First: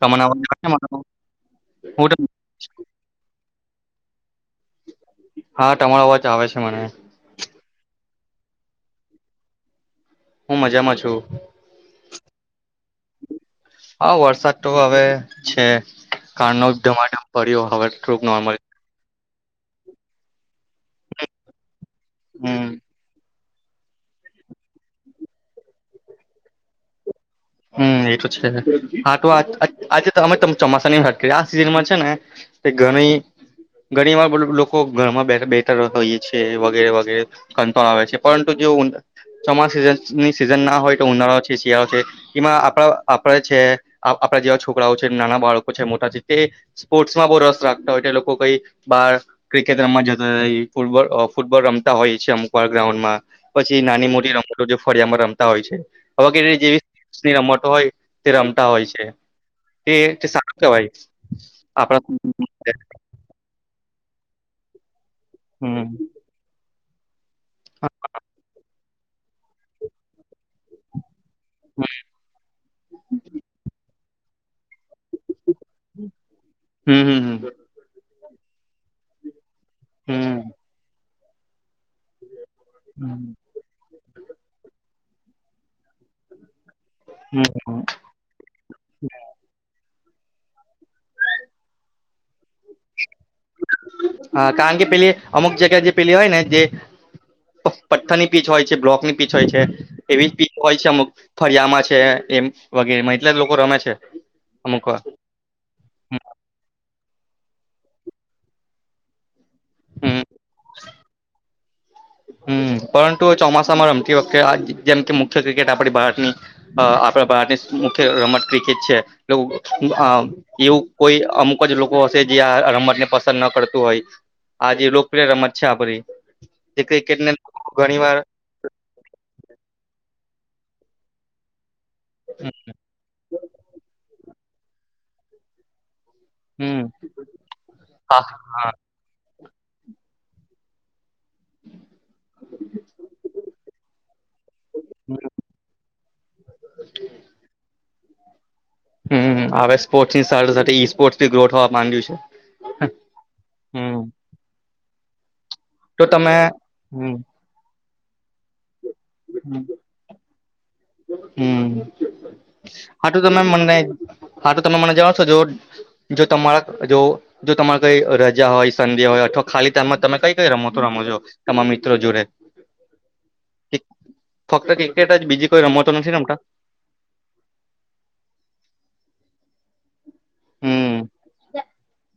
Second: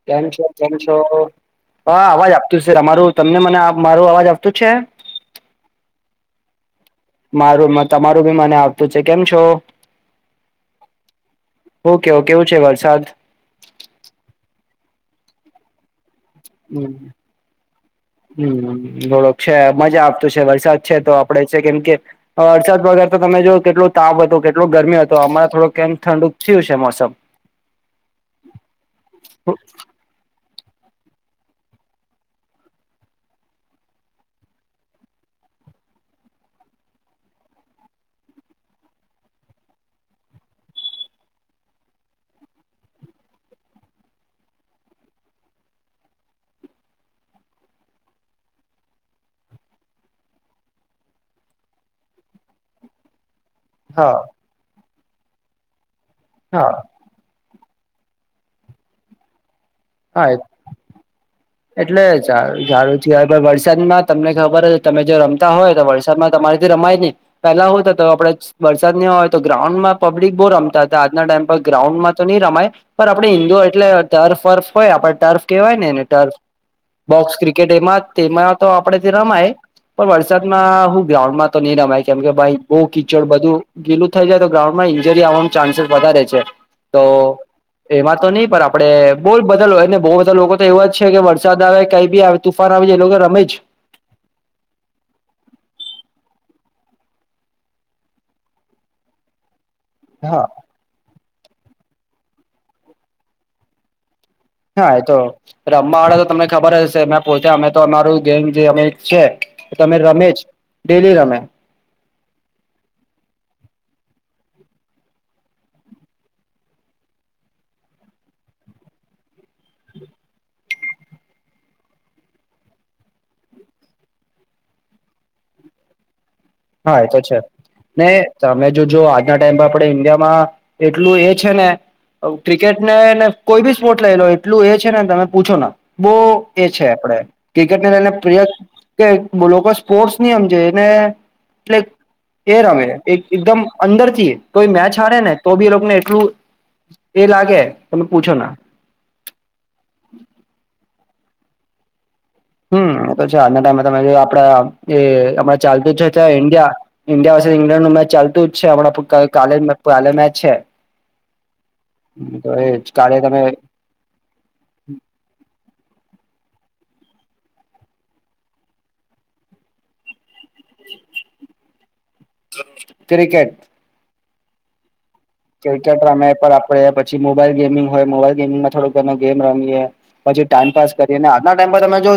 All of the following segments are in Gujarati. તમને કેમ અવાજ છો આવે છે કેમ મારો? છો, હા હું ત અવાજ આપતું છે. અમારું તમને મને મારું અવાજ આપતું જ છે? હા તમારો અવાજ આવે છે મને. મારું તમારું બી મને આવતું છે કેમ છો? હું મજામાં છું. ઓકે ઓકે કેવું છે વરસાદ? હા, વરસાદ તો હવે છે. કાર નો હમ ધમામ ફર્યો હવે થોડુંક નોર્મલ [unintelligible] છે મજા આપતું છે વરસાદ છે તો આપડે છે કેમ કે હમ વરસાદ વગર તો તમે જો કેટલું. તાપ હતો કેટલો ગરમી હતો હમણાં થોડું કેમ ઠંડુ થયું છે મોસમ. હમ એ તો છે, હા તો આજ આજ આજે જ. તો અમે તમ ચોમાસાની [unintelligible] આ સિઝનમાં છે ને તે ઘણી ઘણી વાર લોકો ઘરમાં બેઠર બેઠર હોઈ છે, વગેરે વગેરે કંટાળો આવે છે, પરંતુ જો ચોમાસા સની સિઝન ના હોય તો ઉનાળો છે, શિયાળો છે ઈમાં આપણા આપણા છે, આપણા જેવા છોકરાઓ છે નાના બાળકો છે મોટા છે તે સ્પોર્ટ્સમાં બહુ રસ રાખતા હોય છે લોકો કઈ બહાર ક્રિકેટ રમવા જતા [unintelligible] ફૂલબોલ અ ફૂટબોલ રમતા હોય છે અમુક વાર ગ્રાઉન્ડમાં. પછી નાની હા મોટી રમતો જે ફળિયામાં રમતા હોય છે વગરે જેવી. હા [unintelligible] રમતો હોય તે રમતા હોય છે, તે હા એ સારું કેવાય. એટલે ઝા સારુજ કેવાય વરસાદમાં તમને ખબર હ તમે જો રમતા હોય તો હમ વરસાદમાં તમારી રમાય ની પેલા હોતા આપડે વરસાદ ની હોય તો ગ્રાઉન્ડ માં પબ્લિક બો રમતા આજના ટાઈમ પર ગ્રાઉન્ડ માં તો નહી રમાય પણ આપડે ઈન્ડોર એટલે ટર્ફ વર્ફ હોય આપડે ટર્ફ કેવાય ને એને ટર્ફ. હમ હમ બોક્સ હમ ક્રિકેટ એમાં તેમાં તો આપડે થી રમાય પણ હમ વરસાદમાં હું. ગ્રાઉન્ડમાં તો નહી રમાય કેમ કે ભાઈ બહુ કિચડ બધું. ગીલું થઈ જાય તો ગ્રાઉન્ડમાં ઈન્જરી આવવાનું ચાન્સેસ વધારે છે, તો હમ એમાં તો નહી પર આપડે બોલ બધા હોય ને બો બધા લોકો તો એવા જ છે કે વરસાદ આવે કઈ બી આવે તુફાન આવી જાય એ લોકો રમે જ હા કારણ કે પેલી અમુક જગ્યા જે પેલી હોય ને જે પથ્થર ની પીચ હોય છે, બ્લોક ની પીચ હોય છે. એવી હા પીચ હોય છે, અમુક ફરિયામાં છે એમ વગેરેમાં એટલે જ લોકો રમે છે. અમુક હા વાર એ તો રમવા વાડે તો તમને ખબર હશે મે પોતે અમે તો અમારું ગેંગ જે અમે છે. તમે હમ રમે જ ડેલી રમે હમ્મ પરંતુ ચોમાસામાં રમતી વખતે આ જેમ કે મુખ્ય ક્રિકેટ આપડી ભારતની અ આપણા ભારતની મુખ્ય રમત ક્રિકેટ છે. એવું કોઈ અમુક જ લોકો હશે જે આ રમતને પસંદ ન કરતું હોય. આજે લોકપ્રિય રમત છે આપરી હા એ તો છે ને તમે જોજો આજના ટાઈમ આપડે ઈન્ડિયામાં એટલું એ છે ને ક્રિકેટને ને કોઈ બી સ્પોર્ટ લઈ લો એટલું એ છે ને તમે પૂછો ન બો એ છે હમ આપણેે ક્રિકેટ ને લઈને હા પ્રિય કે લોકો સ્પોર્ટસ ની હમજે એને [inaudible] એ રમે એક એકદમ અંદર થી તોઈ મેચ હારે ને તો બી લોકોને એટલું એ લાગે તમે પૂછો ના હમ્મ હમ્મ હવે સ્પોર્ટ્સ ની સાથે સાથે ઈ સ્પોર્ટસથી ગ્રો થવા માંડ્યું છે. હમ્મ એ તો છે આજના ટાઈમે તમે હમ જો આપડા એ અણા ચાલતું તો છે તમે ત્યા ઇન્ડિયા હમ ઇન્ડિયા ઇંગ્લેન્ડ નું મેચ ચાલતું જ છે હમણા કાલે કાલે મેચ છે હમ તો એજ હા કાલે તો તમે મને હા તો તમે મને [unintelligible] જો તમારા જો જો તમારે કઈ રજા હોય સંધ્યા હોય અથવા ખાલી ટાઈમમાં તમે કઈ કઈ રમતું રમો છો તમામ મિત્રો જોડે ક્રિકેટ ફક્ત ક્રિકેટ જ બીજી કોઈ રમતો ક્રિકેટ નથી રમે રમતા આપડે પછી મોબાઈલ ગેમિંગ હોય મોબાઈલ ગેમિંગમાં થોડ ઘણા ગેમ રમીએ પછી ટાઈમ પાાસ હમ કરીએ ને આજના ટાઈમ પર તમે જો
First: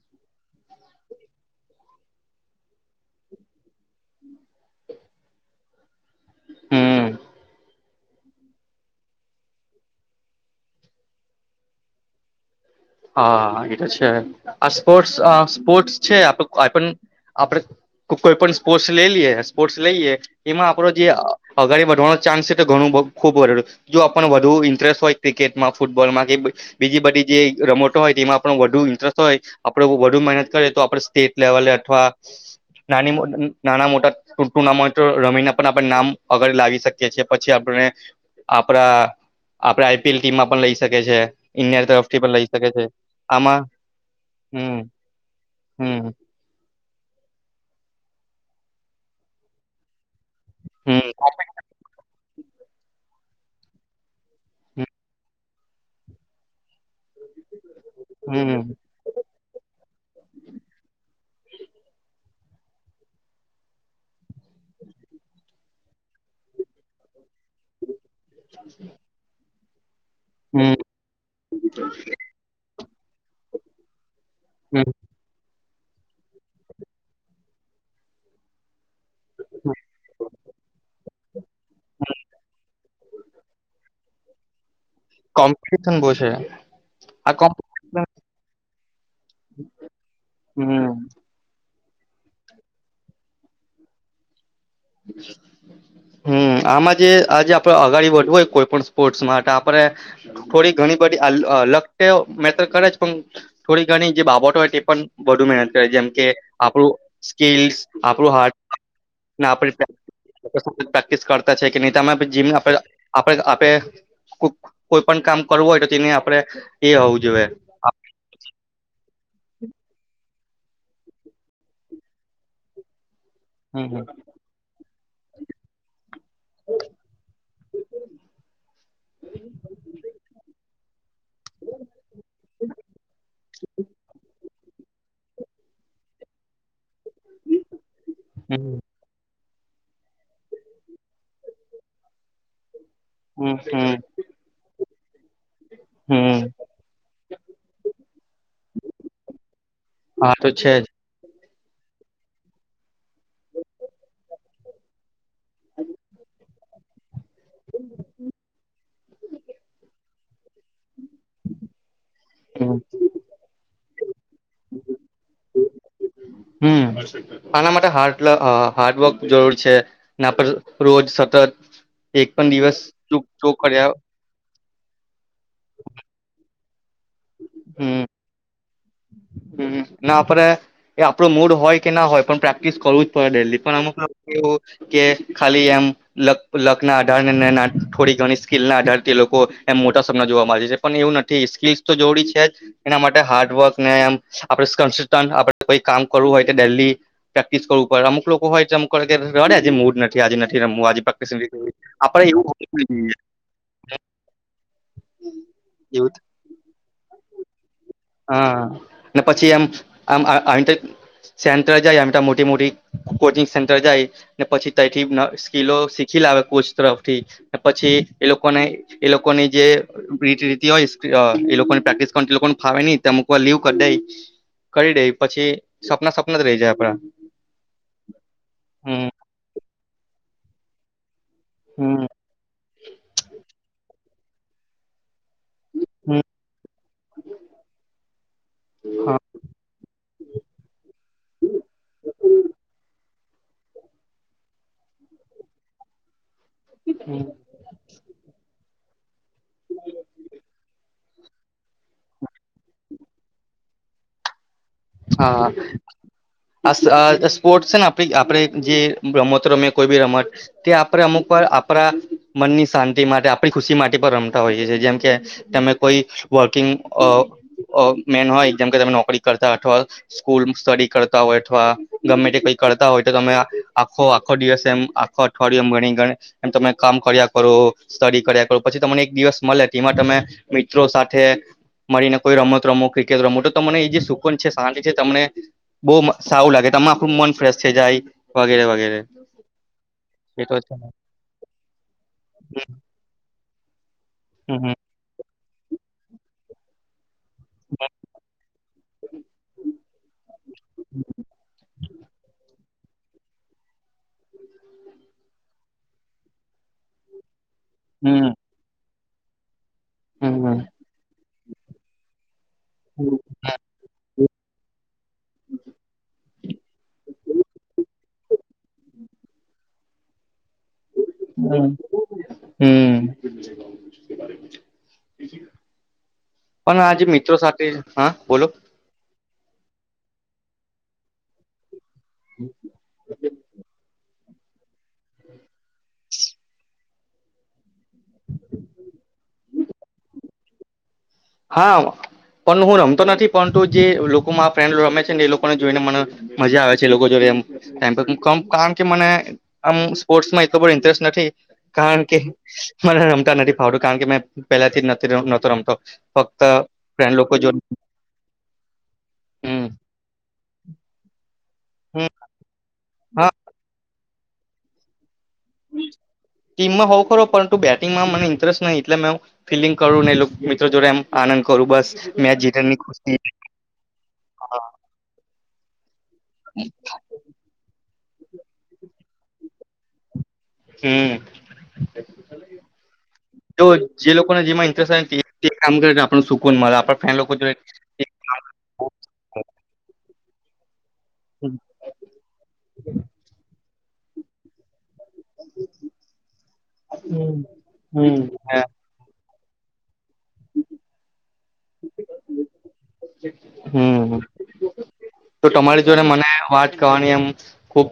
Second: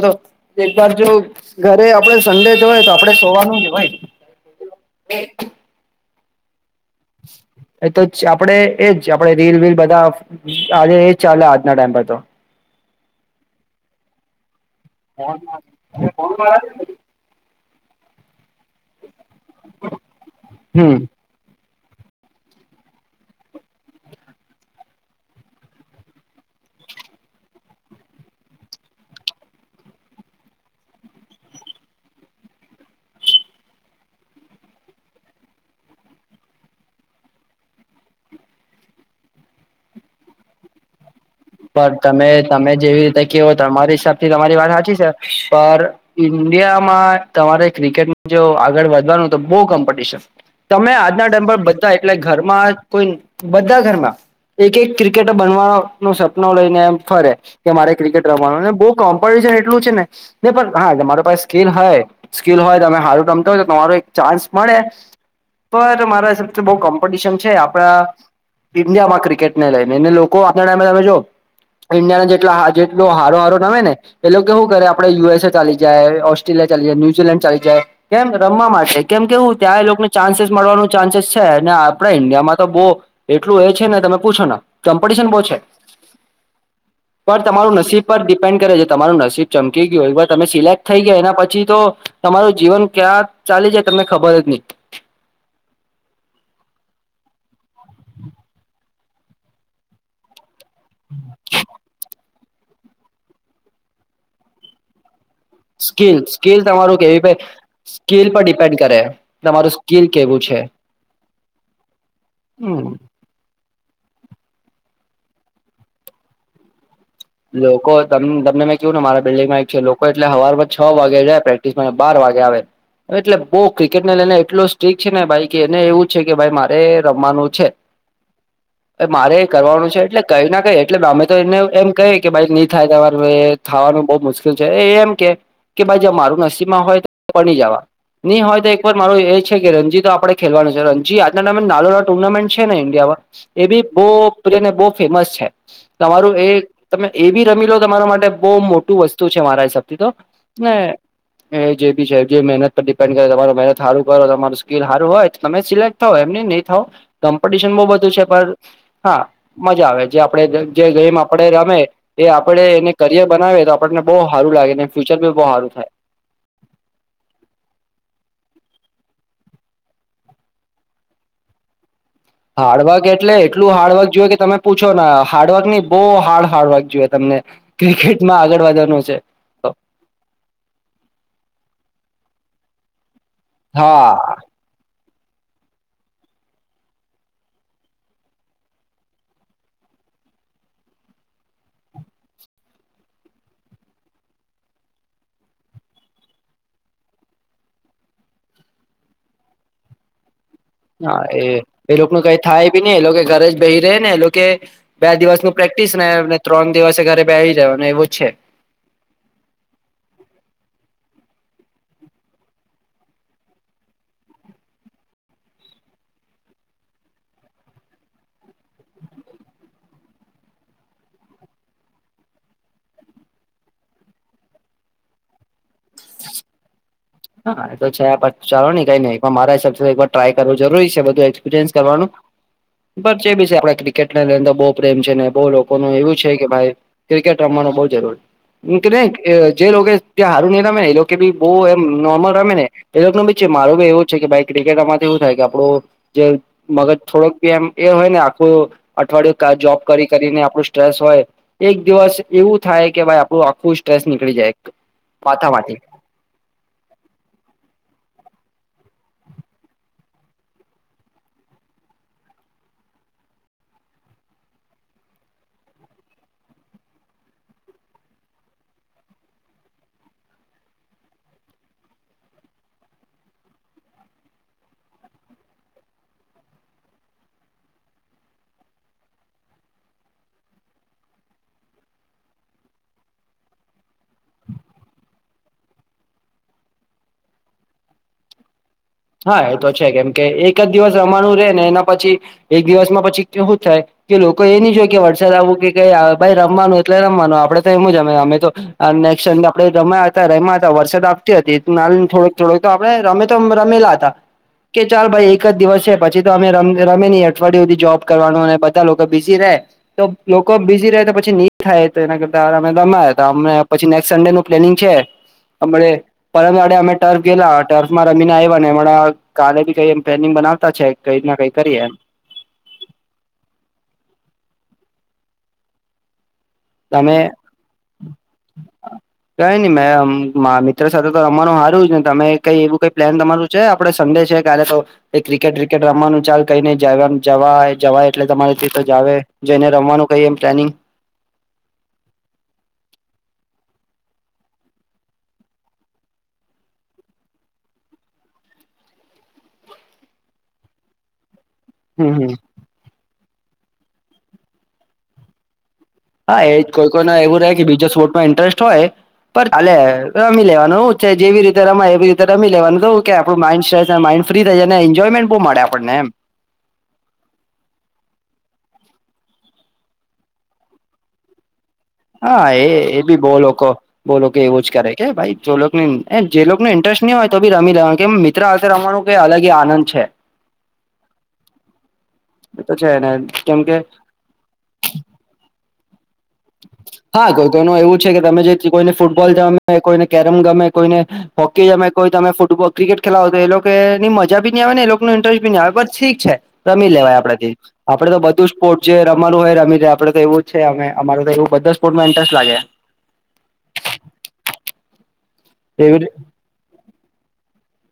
એક વાર જો ઘરે આપડે સંડે જો હોય તો આપડે સોવાનું જ હોય. એ [inaudible] હમ એ તો આપડે એજ આપણેે રીલ વીલ બધા આજે એજ ચાલે આજના ટાઈમ પર તો હા એ તો છે આ સ્પોર્ટ્સ સ્પોર્ટસ છે પણ આપડે કોઈ પણ સ્પોર્ટ્સ લઈલીએ સ્પોર્ટ્સ લઈએ એમાં આપડો હમ જે અગાડી વધવાનો ચાન્સ છે તો ઘણું ખુબ [unintelligible] જો આપણ વધુ ઇન્ટરેસ્ટ હોય ક્રિકેટમાં ફૂટબોલમાં કે બીજી બધી જે રમટો હોય તેમાં આપણો વધુ ઇન્ટરેસ્ટ હોય આપડે વધુ મહેનત કરીએ તો આપડે સ્ટેટ લેવલે અથવા નાની મો નાના મોટા ટુર્નામેન્ટ રમીને પણ આપણે નામ આગળ લાવી શકીએ છીએ પછી આપણે આપડા આપડા આઈપીએલ ટીમમાં પણ લઈ શકે છે ઇન્ડિયા તરફથી પણ લઈ શકે તમે છે જેવી રીતે કેવો આમાં તમારી હિસાબ થી તમારી વાત હમ હાચી છે પણ હમ ઇન્ડિયામાં તમારે ક્રિકેટમાં જો આગળ વધવાનું તો બો કોમ્પિટિશન તમે હમ આજના ટાઈમ પર બધા એટલે ઘરમાં કોઈ બધા ઘરમાં એક એક ક્રિકેટર બનવાનું સપનું લઈને એમ ફરે કે મારે ક્રિકેટ હમ રમાવાને બહ કોમ્પિટિશન એટલું છે ને ની પણ હા મારો પાસે સ્કીલ હે સ્કીિલ હોય તમે સારું રમતા હોય તો તમારો એક ચાન્સ મળે તો મારા હિસાબથી બો કોમ્પિટિશન આપણા ઇન્ડિયામાં ક્રિકેટ ને લઈને એને લોકો આપ હમ ટમે તમે જો ઈન્ડિયાને જેટ જેટલો હારો હારો નવે ને એ લોકો શું કરે હમ આપડ યુએસએ ચાલી જ ઓસ્ટ્રેલિયા ચાલી જાય ન્યુઝીલેન્ડ ચા જાય કેમ રમવા માટે કેમ કેવું ત્યાં એ લોકોને ચાન્સીસ મળવાનું ચાન્સીસ છે ને આપણા ઈન્ડિયામાં તો બહુ એટલું એ છે ને તમે પૂછો ને કોમ્પિટિશન બહુ છે ન બસે પણ તમારું નસીબ પર ડિપેન્ડ કરે જે તમારું નસીબ ચમકી ગયું એવા તમે સિલેક્ટ હમ થઈ ગયા એના પછી તો તમારું જીવન ક્યાં ચાલે છે તમને ખબર જ નહી બ હમ આમાં જે આજે આપડે અગાડી વધવું હોય કોઈ પણ સ્પોર્ટ્સ માટે આપણે થોડી ઘણી બધી લક તેઓ મેટર કરે પણ થોડી ઘણી જે બાબતો હોય તે પણ વધુ મહેનત કરે જેમ સ્કીલ કે સ્કીલ આપણું તમારું કેવી પ સ્કીલ પર ડિપેન્ડ કરે ના આપ તમારું સ્કીલ કેવું છે પ્રેક્ટિસ કરતા છે કે નહીમેમ હમ આપડ આપે કોઈ પણ કામ કરવું હોય તો તેને આપડે એ હોવું જોઈએ લોકો તમ તમને મેં કેવું ને મારા બિલ્ડીંગમાં એક છે લોકો એટલે હવારમાં છ વાગે જાય પ્રેક્ટિસ બાર વાગે આવે એટલે બહુ હમ હમ ક્રિકેટ ને લઈને એટલો ઠીક છે ને ભાઈ કે એને એવું છે કે ભાઈ મારે રમવાનું છે. મારે કરવાનું છે એટલે કઈ ના કઈ એટલે ગમે તો એને એમ કહી ભાઈ નહી થાય તમાર થાવાનું બહ મુશ્કેલ છે એમ કે કે ભાઈ જ મારું નસીબમાં હોય તો પ જવા નહી હોય તો હમ એક વાર મારું એ છે કે રણજી તો આપણે ખેલવાનું છે રણજી આજના ટાઈમે નાલો ના ટુર્નામેન્ટ છે ઇન્ડિયામાં હમ એ બી હમ બહને બહ ફેમસ છે તમારું હમ એ તમે એ બી રમી લો તમારા માટે બહુ મોટું વસ્તુ છે મારા હિસાબથી તો હા છે ને જ એ જે બી છે જે મહેનત પર ડિપેન્ડ કરે તમારા મહેનત હારું કરો તો તમારું સ્કીલ હારું હોય તમે સિલેક્ટ થાવ એમ નહી ની થાવ કોમ્પિટિશન બહ બધું છે પણ હા મજા આવે જે આપડે જે ગેમ આપણે રમે એ આપડે હમ એને કરિયર બનાવી તો આપણને બહુ સારું લાગે ફ્યુચર બી બહુ સારું થાય હમ આના માટે હાર્ડ હાર્ડવર્ક જરૂર છે ના પર રોજ સતત એક પણ દિવસ હાર્ડવર્ક ચૂક એટલે ચૂક એટલું કર્યા હાર્વર્ક જોયવે કે તમે પૂછો હાર્ડવર્ક નહી બહુ હાર્ડ હાર્ડવર્ક જોએ તમને ક્રિકેટમાં આગળ વધવાનું છે તો. હ ના આપડે એ આપડું મૂડ હોય કે ના હોય પણ પ્રેક્ટિસ કરવું જ પડે ડેલી અમુક હા [inaudible] કેવું કે ખાલી એમ લક લકના આધાર ને થોડી ઘણી સ્કીલ ના આધાર તે લોકો એમ મોટા સપના જોવા માંજે છે પણ એવું નથી સ્કીલસ તો જોડી છે જ એના માટે હાર્ડવર્ક ન્યામ આપડે ક આપડે કોઈ કામ કરવું હોય તો દિલ્લી પ્રેક્ટિસ કરવું પડ અમુક લોકો હોય અમુક રડે મૂડ નથી આજે નથી રમવું આજે હા પ્રેક્ટિસ એ નથી કરવી એ લોકો ન આપડે કઈ એવું હોવું થાય ભી નઈ જોઈએ એ લોકો ઘરે જ બહી રહે ને એ બે દિવસ ન પ્રેક્ટિસ એવું ને ત્રણ દિવસે ઘરે બેવી રહ્યો ને એવું છે. હા ને પછી એમ આમ [unintelligible] સેન્ટર જાય આ મોટી મોટી કોચિંગ સેન્ટર જાય ને પછી તથી સ્કીિલો શીખી લાવે કોચ તરફથી પછી એ લોકોને એ લોકોની જે રી રી હોય એ લોકોની પ્રેક્ટિસ કર લોકો ફાવે નહી તો અમુક વા લીવ ક દઈ કરી દે પછી સપના સપના જ રહી જાય આપડા હા એ તો છેછ ચાલો ન કઈ હમ નઈં પણ મારા હિસાબે એકવાર ટ્રાય કરવું જરૂરી છે બધું જેી હમ આપ ક્રિકેટર બ પ્રેમ છે બઉ લોકોનું એવું હમ છે કે ભાઈ ક્રિકેટ રમવાનું બઉ જરૂરી કે હા નહી જે લોકો ત્યાં હારું નહ તમે એ લોકો ભી બહ નર્મલ ટમે નને એ ન બી છે મારું બી એવું છે કે ભાઈ ક્રિકેટ આમાંથી એવું થાય કે આપડું જે મગજ થોડક મ એ હોય ને આખું અઠવાડિયું જોબ કરી કરીને આપણું સ્ટ્રેસ હોય એક દિવસ એવું થાય કે ભાઈ આપણું આખું સ્ટ્રેસ નીકળી જાય હા માથામાંથી સ્પોર્ટ છે ને આપ આપણે જે રમતો રમે કોઈ બી રમત તે આપણે અમુક પર આપણા મનની શાંતિ માટે આપણી ખુશી માટે પણ રમતા હોઈએ છીએ જેમ કે તમે કોઈ વર્કિંગ અ અ મેન હોય જેમકે તમે નોકરી કરતા અથવા સ્કૂલ સ્ટડી કરતા હોય અથવા ગમે તે કઈ કરતા હોય તો તમે આખો આખો દિવસ એમ આખો અઠવાડિમ ભણી ગ એમ તમે કામ કર્યા કરો સ્ટડી કર્યા કરો પછી તમને એક દિવસ મળે તેમાં તમે મિત્રો સાથે મળીને કોઈ રમત રમો ક્રિકેટ રમો તો તમને એજ શું છે શાંતિ છે તમને બહુ સવું લાગે તમે આપણું મન ફ્રેશ છે જાય વગેરે વગેરે હા એ તો છે કેમ કે એ તો એક જ છે દિવસ રમાનું રે ને એના પછી એક દિવસમાં પછી કેવું થાય. કે લોકો એ નહી હમ જોય કે વરસાદ આવવું કે ક ભાઈ રમવાનું એટલે રમવાનું આપડે તો એમું જમે અમે તો નેક્ આપડે ર્યા હતા ર્યા હતા વરસાદ આવતી હતી ના થોડક થોક આપણે રમે તો રમેલા હતા કે ચાલ ભાઈ એક જ દિવસ છે પછી તો અમે ર રમે ન અઠવાડિય. જોબ હમ કરવાનું અને બધા લોકો બિઝી રહે તો હમ લોકો બીઝી રહે તો પછી ની થાય તો એના દ પછી નેક્સ્ટ સન્ડે નું પ્લેનિંગ છે. અમ પરંત વાડે અમે ટર્ફ ગેલા ટર્ફ માં રમીને આવ્યા ને હમણાં કાલે ક એ્નિ બનાવતા છે. કઈ ના કઈ હમ કરીએ એમ હમ પણ આજે તમે મિત્રો સાથે હા બોલો કઈ નને મેં મિત્ર સાથે તો રમવાનું હારવ જ ને તમે કઈ એવું કઈ પ્લાન તમારું છે આપડે સડે છે કાલે તો એ ક્રિકેટ વ્રિકેટ રમવાનું ચાલ કઈ નઈ જ જવા જવાય એટલે તમારીથી તો જાવ જેને રમવાનું કઈ એમ પ્લાનિંગ હા પણ હું રમતો નથી પરંતુ જે લોકોમાં ફ્રેન્ડ રમે છે ને એ લોકોને જોઈને મને મજા આવે છે એ લોકો જોડે એ ટમ ક કારણ કે મને આમ સ્પોર્ટ્સ માં એટલો બધ ઇન્ટરેસ્ટ નથી. કારણ હમ કે હમ મને રમતા નથી ફાવતું કારણ કે મેં પહેલાથી જ નથીતો રમતો હા ફક્ત એ કોઈ કોઈને ફ્રેન્ડ લોકો એવું જો રહેે કે બીજા સ્પોર્ટમાં ઇન્ટરેસ્ટ હોય હમ હાલે રમી લેવાનું છે જેવી રીતે રમાય હમ એવી રીતે રમી લેવાનું તો કે હા આપડું માઇન્ડ માઇડ ફ્રી થાય ને એન્જોયમેન્ટ બહુ મળે આપણને એમ ટીમમાં હોઉું ખરો પરંતુ બેટિંગમાં મને ઇન્ટરેસ્ટ નહીં એટલે મે ફિલિંગ કરું ને મિત્રો જોડે એમ આનંદ કરવું બસ મેચ હા એ જીતની એ ખુશી બી બહ લોકો બોલો કે એવું જ કરે કે ભાઈ જોને જે ઇન્ટરેસ્ટ નહી હોય તો બી રમી લેવા મિતત રમાવાનું કઈ અલગ એ આનંદ છે. હમ એ તો છે ને કેમ તો કે જે લોકોને જેમાં ઇન્ટરેસ્ટ આવે ને તે કામ કરે આપ સુ હા કોઈ તો એનું એવું છે કે તમે જે કોઈને ફૂટબોલ જમે કોઈને કેરમ ગમે કોઈને હોકી જમે કોઈ તમે ફૂટબો ક્રિકેટ ખેલાવો તો એ લોકો ની મજા બી ન આવે ને એ લોકોનું ઇન્ટરેસ્ટ ઠીક છે રમી લેવાય આપેથી આપડે તો હમ બધું. જે રમાનું હોય રીાય આપડે તો એવું જ છે અમારે તો એું બધા સ્પોર્ટમાં ઇન્ટરેસ્ટ લાગે હમ તો તમારી એવી જોડે રી મને વાત કણી એમ ખૂબ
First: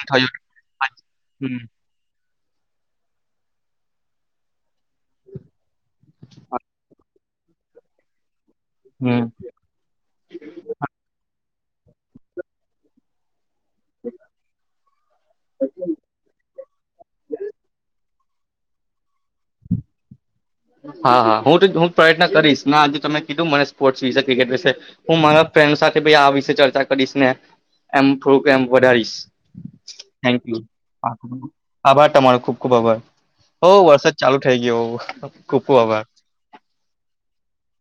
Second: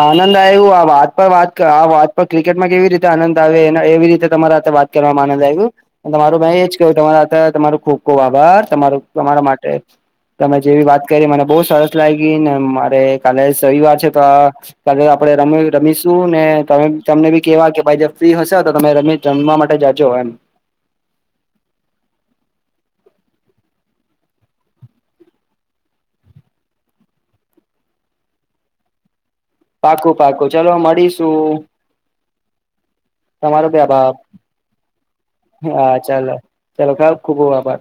આનંદ આયગું આ વાત પર વાત હમ કર વા પણ ક્રિકેટમાં કેવી રીતે આનંદ આવે એવી રીતે તમારા વાત કરવામાં આનંદ આવ્યું તમારું મેં એજ કહ તમા તમારોું ખુબ કવ આભાર તમારો હમ તમારા માટે તમે જેવી વાત કરી મને બહુ સરસ લાગી ને મારે કાલે સિવાર ત આપડે ર રમીશ તું ને તમે તમને બી કેવા કે ભાઈ ફ્રી હશે તો તમે રમી રમવા માટે જાજો એમ હા હા હું તો હું પ્રયત્ન કરીશ આજે તમે કીધું મને સ્પોર્ટ્સ વિશે ક્રિકેટ વિશે હું મારા ફ્રેન્ડ સાથે આ વિશે ચર્ચા કરીશ ને એમ થોડુંક એ વધારીશ પાકું થેન્ક પાકું યુ ચલો મળીશું આભાર તમારો ખુબ ખુબ આભાર તમારો હો બી આભાર વરસાદ ચાલુ થઈ ગયો, હો. હા ચાલો ચાલો ખબ ખુબ ખબ આભાર